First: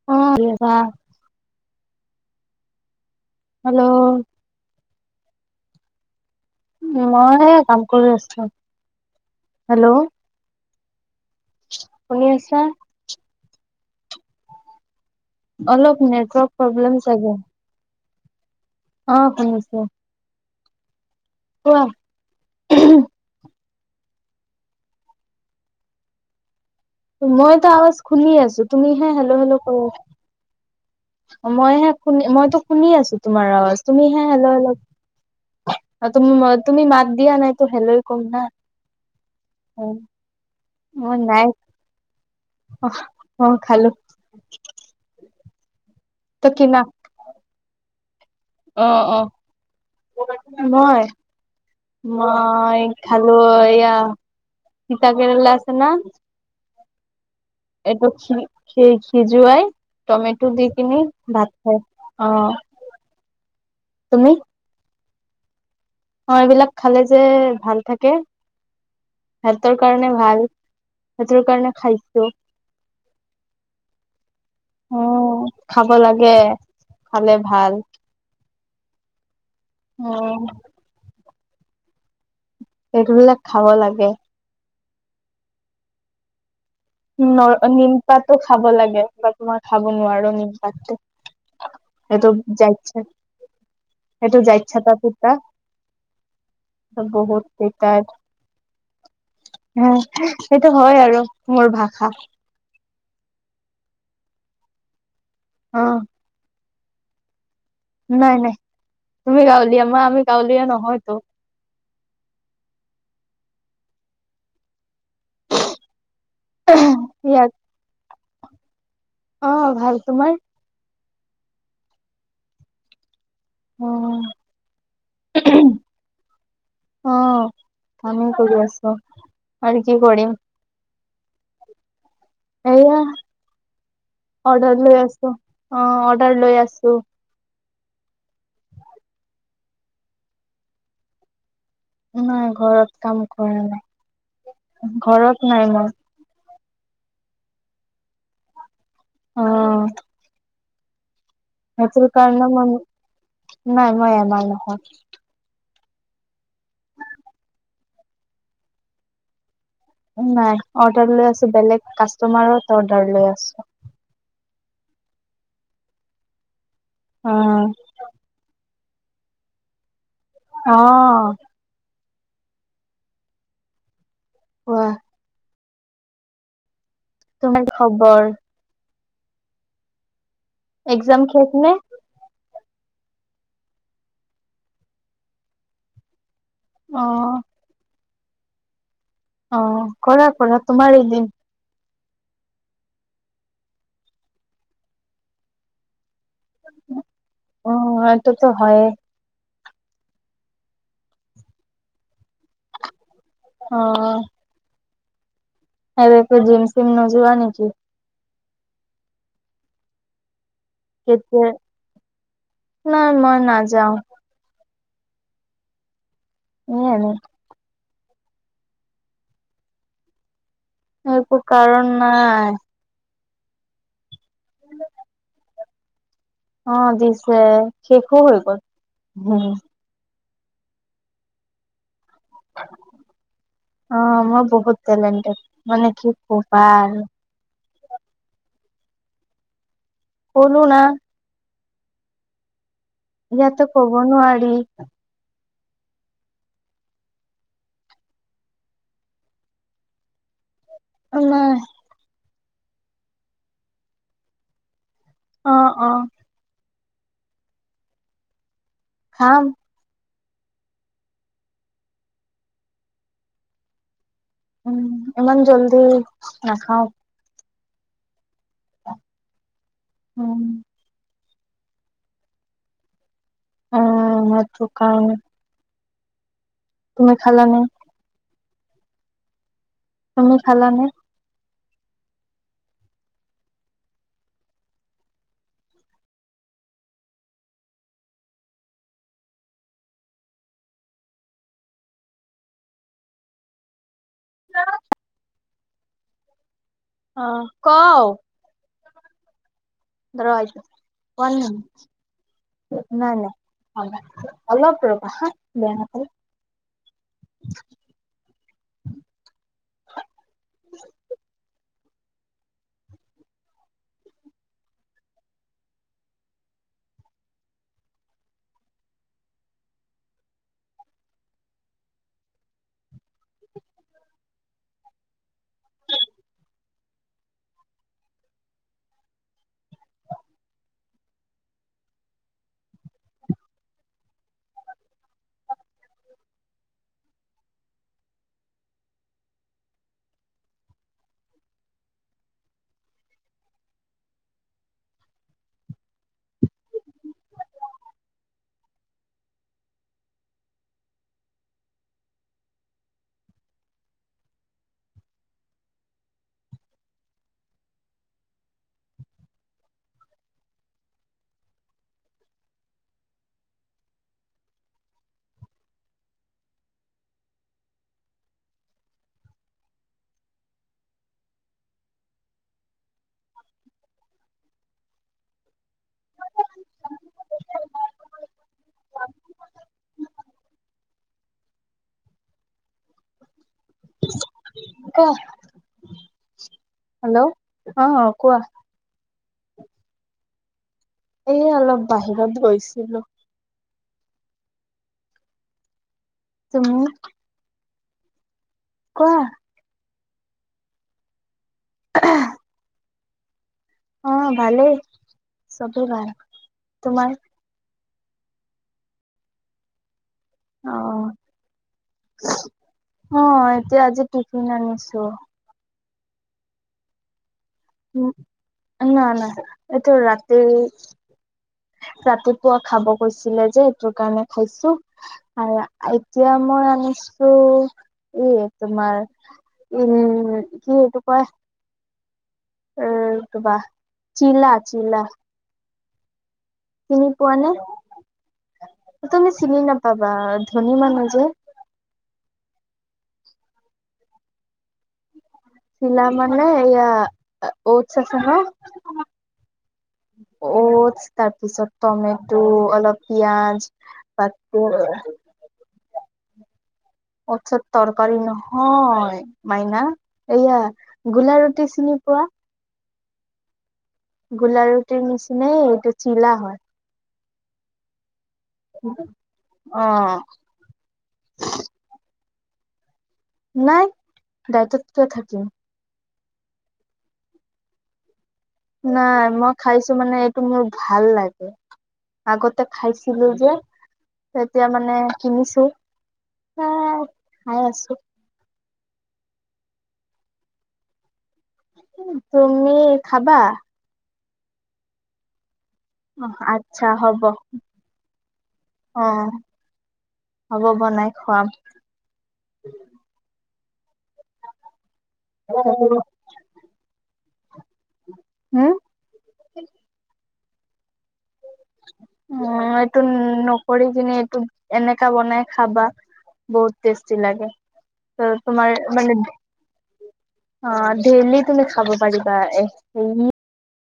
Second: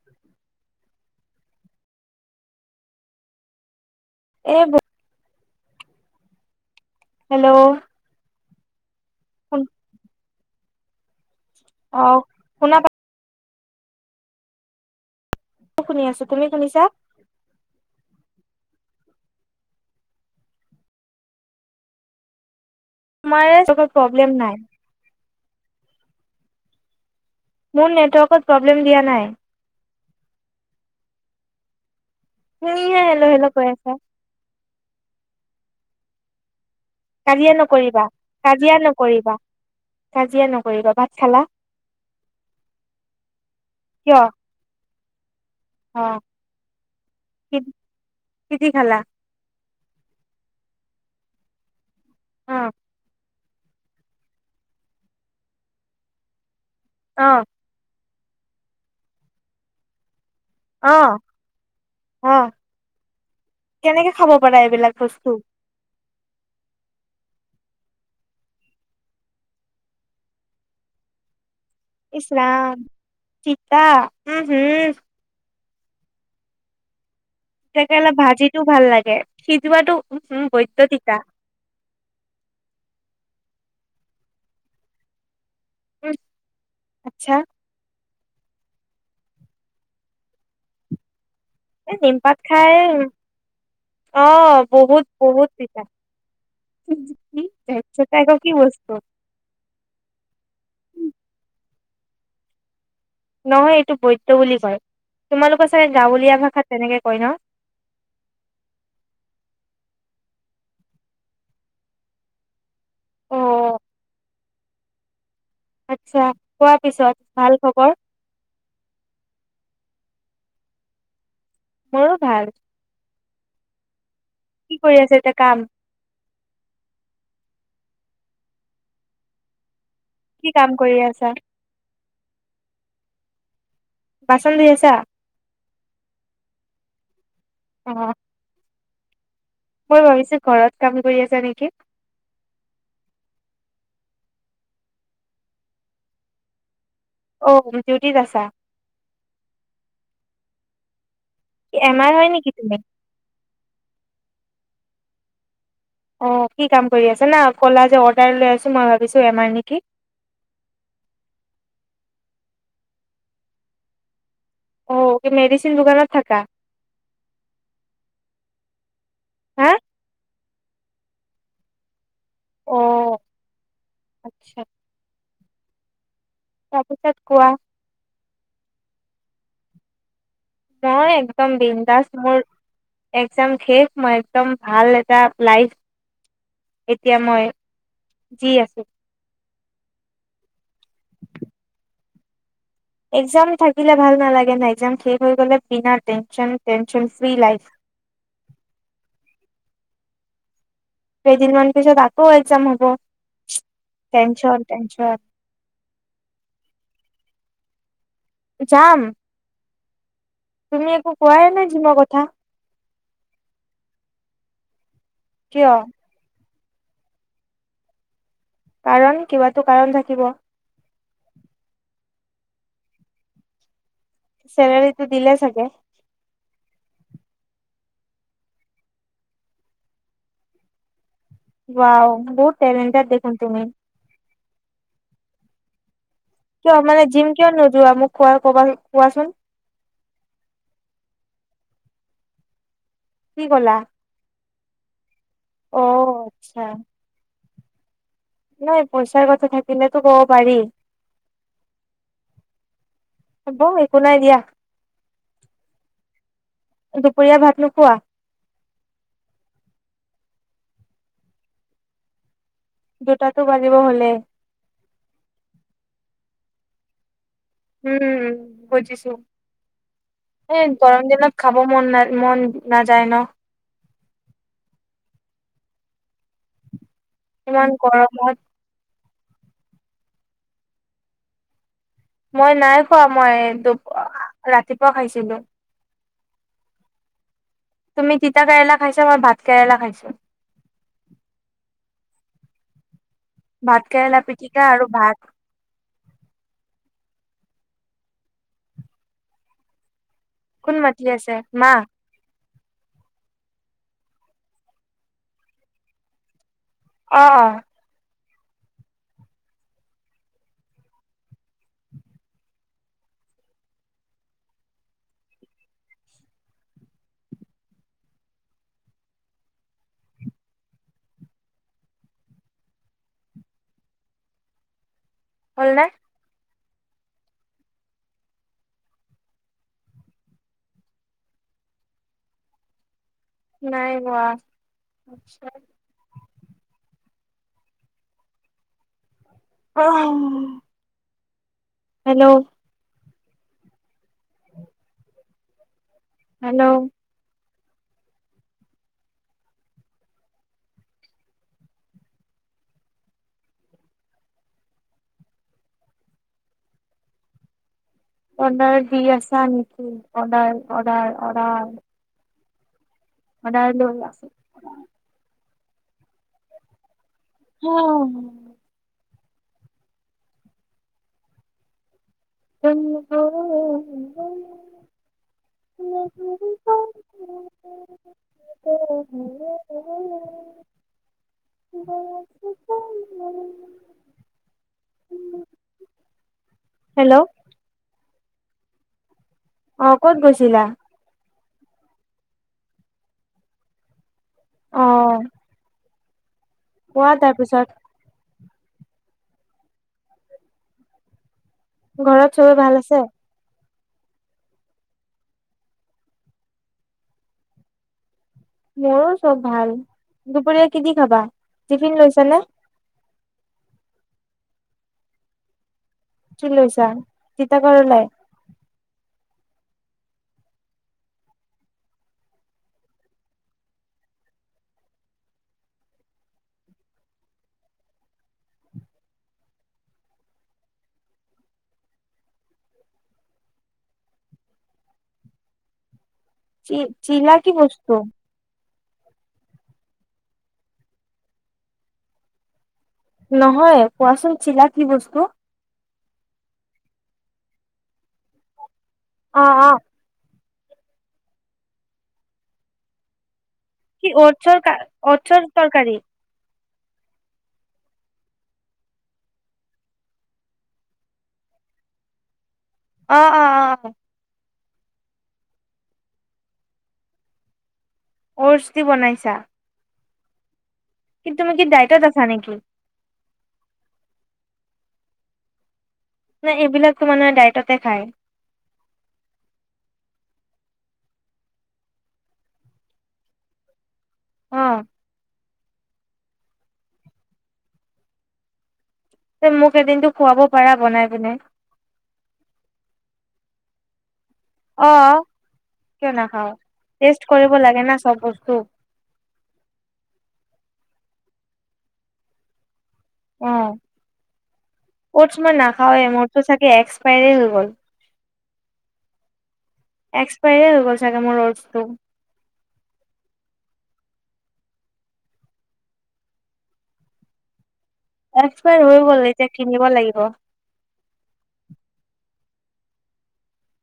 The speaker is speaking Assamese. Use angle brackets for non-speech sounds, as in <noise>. <unintelligible> হেল্লো' এই মই এই কাম কৰি আছোঁ হেল্লো' শুনি আছা? শুনা পা অলপ শুনি আছো তুমি নেটৱৰ্ক শুনিছা প্ৰব্লেম চাগে। অহ শুনিছোঁ। কোৱা। তোমাৰেটো প্ৰব্লেম নাই। মইতো মোৰ আৱাজ শুনি নেটৱৰ্কত আছোঁ প্ৰব্লেম দিয়া তুমিহে নাই হেলো হেলো কৰি আছা। মইহে শুনি মইতো শুনি তুমিহে আছোঁ হেল্ল' হেল্ল' তোমাৰ কৈ আৱাজ আছা তুমিহে হে হেল্ল' হেল্লো' তুমি তুমি মাত দিয়া নাই তো হেল্লোই ক'ম না কিয়া নকৰিবা। কাজিয়া নকৰিবা ভাত উম খালা নাই অহ অহ খালো। অহ তো কিনা কি দি খালা অহ অহ মই অ মই খালো অ এইয়া তিতা কেৰেলা আছে না অহ এইটো খি খিজুৱাই টমেটো দি অ কিনি ভাত খায়ছো অ অহ কেনেকে খাব পাৰা এইবিলাক বস্তু। অ এইবিলাক খালে যে ভাল থাকে। স্বাস্থ্যৰ কাৰণে ভাল সেইতৰ কাৰণে খাই ইছ ৰাম তিতা উম হুম। উম খাব লাগে খালে ভাল। তিতা কেৰেলা ভাজিটো ভাল লাগে সিজোৱাতো উম হুম বৈদ্য তিতা। এইবিলাক খাব লাগে। উম আচ্ছা নৰ নিমপাতো খাব লাগে বাত মই খাব নোৱাৰোঁ নিমপাতটো। এই এইটো নিমপাত যাৰ খাই ইচ্ছা। সেইটো অ', যাইছা বহুত তাৰপা বহুত পিঠা বহুত তিতা তাৰপিছতে এইটো আকৌ কি বস্তু হা সেইটো হয় আৰু মোৰ ভাষা নহয় এইটো বৈদ্য বুলি কয় তোমালোকৰ অ চাগে গাঁৱলীয়া ভাষাত তেনেকে কয় ন নাই নাই তুমি গাঁৱলীয়া আমি গাঁৱলীয়া নহয়তো। অ', আচ্ছা কোৱা পিছত ভাল খবৰ। অহ ভাল তোমাৰ। মোৰো ভাল। অ কি কৰি আছা এতিয়া কাম। অ কাম কৰি আছো আৰু কি কৰিম। কি কাম কৰি আছা। এয়া বাচন ধুই অৰ্ডাৰ আছা? লৈ আছো অ অৰ্ডাৰ লৈ আছো। অ। মই ভাবিছো ঘৰত কাম কৰি আছা নেকি। উম ঘৰত কাম কৰে নাই ঘৰত নাই মই। অঔ ডিউটিত আছা। অ। হেত এম আৰ কাৰ হয় ন নেকি ম তুমি? নাই মই এমানাৰ নহও। অ কি কাম কৰি আছছে না ক'লা যে অৰ্ডাৰ লৈ আছো মই ভাবিছো এমাৰ নেকি। নাই অৰ্ডাৰ লৈ আছো বেলেগ কাষ্টমাৰত অৰ্ডাৰ লৈ আছো। অ কি মেডিচিন দোকানত থাকা। অ। হা। অ। অ আচ্ছা। ৱাহ। কাটি কাত। তোমাৰ খবৰ। মই এক্জাম শেষ একদম বি নে দাস মোৰ। এক্জাম শেষ মই একদম ভাল এটা লাইফ অ এতিয়া মই। যি আছে। অ কৰা কৰা তোমাৰ এদিন। একজাম থাকিলে ভাল নালাগে ন একজাম শেষ হৈ গ'লে বিনা টেনচন টেনচন ফ্ৰী লাইফ। অ এইটোতো হয়। কেইদিনমান পিছত আকৌ এক্সাম হব টেনশন টেনশন। এ একো জিম চিম নো যোৱা নেকি। যাম। তুমি একো কোৱাই নাই জিমৰ কথা। নাই মই নাযাওঁ। কিয়। উম এনে। কাৰণ কিবাতো কাৰণ থাকিব। সেইটো কাৰণ নাই। ছেনদেল চিগিলে ছাকে। অ দিছে শেষো হৈ গ'ল ভুং। বোৱাও বহুত ণ্টেলেনটেট দেখুন তুমি। অ মই বহুত লেণ্টেড মানে কি? কিয় মানে জিম কিয় নোযোৱা মোক খোৱা কবা কোৱাচোন। শ'নো না। কি এতিয়াতো ক'লা ক'ব নোৱাৰি- অ আচ্ছা- নাই পইচাৰ কথা থাকিলেতো কব পাৰি- অম- হব একো নাই দিয়া- অ অ- দুপৰীয়া ভাত নোখোৱা- খাম - দুটাতো বাজিব হ'লে- উম ইমান জল্দি নাখাও- উম বুজিছো উম এ- গৰম দিনত খাব মন ন মন নাযায় ন। যিটো খাওঁ। খালানে ইমান গৰমত। তুমি খালানে? মই নাই খোৱা মই দু ৰাতিপুৱা খাইছিলো। তুমি তিতা কেৰেলা খাইছা মই ভাত কেৰেলা খাইছোঁ। ভাত কেৰেলা পিটিকা আৰু ভাত। অ', ক। কোন মাতি আছে মা <unintelligible> নাই নাই অলপ ৰবা হা বেয়া নাপালে। অহ। হ'লনে। নাই হোৱা। অহ উম। হেল্ল। হেল্ল। অদাৰ দি আছা নেকি অদাৰ অদাৰ অদাৰ। <unintelligible> উম।। উম। <unintelligible> কোৱা হেল্ল অ', কোৱা। অ', ক'ত গৈছিলা। এ অলপ বাহিৰত গৈছিলো। অ'। তুমি কোৱা তাৰ পিছত। কোৱা। ঘৰত চবে ভাল আছে। অ', ভালেই চবেই ভালে তোমাৰ। মোৰো চব ভাল অ দুপৰীয়া কি দি খাবা টিফিন লৈছা নে। অ', এতিয়া আজি টিফিন আনিছো। কি লৈছা তিতা কৰেলাই। না না না এইটো ৰাতি ৰাতিপুৱা খাব কৈছিলে যে এইটো কাৰণে খাইছো। আৰু এতিয়া মই আনিছোঁ ই তোমাৰ উম' কি এইটো কয়? উম' তোমাৰ চিলা চিলা। চি চিনি চিলা পোৱা কি নে? বস্তু? তুমি চিনি নাপাবা, ধনী মানুহ যে। নহয় কোৱাচোন চিলা কি বস্তু? চিলা মানে এইয়া অটচ আছে ন অ', অ'। অটছ তাৰপিছত টমেটো অলপ পিয়াজ কি অটছৰ বাকী কা অটছৰ তৰকাৰী। অটছৰ তৰকাৰী নহয় মাইনা এইয়া গোলা ৰুটি চিনি পোৱা? অ'। অ অ গোলা ৰুটিৰ নিচিনাই এইটো চিলা হয়। অটছত কি বনাইছা? অ'। এ তুমি কি ডাইতত আছা নেকি? নাই ডাইতত কিয় থাকিম। না এইবিলাকতো মানে ডায়েটতে খায়। নাই মই খাইছোঁ মানে এইটো মোৰ ভাল লাগে। আগতে খাইছিলোঁ যে। অ এতিয়া মানে কিনিছো, আহ খাই আছোঁ। মোক এদিনটো খুৱাব পাৰা বনাই কিনে। তুমি খাবা? অ' কিয় অ' নাখাওঁ, আচ্ছা হ'ব টেষ্ট কৰিব লাগে না চব বস্তু। অ' হ'ব বনাই খুৱাম। অ' অ'টচ মই নাখাওঁ এ, মোৰটো চাগে এক্সপায়াৰ হৈ গ'ল। উম' এক্সপাইৰে হৈ গ'ল চাগে মোৰ অ'টচটো। উম' এইটো নকৰি কিনে, এইটো এনেকা বনাই খাবা। বহুত টেষ্টি লাগে। ত' তোমাৰ এক্সপায়াৰ হৈ মানে গ'ল এতিয়া কিনিব লাগিব। অ' ডেইেলি তুমি খাব পাৰিবা। এক চেনি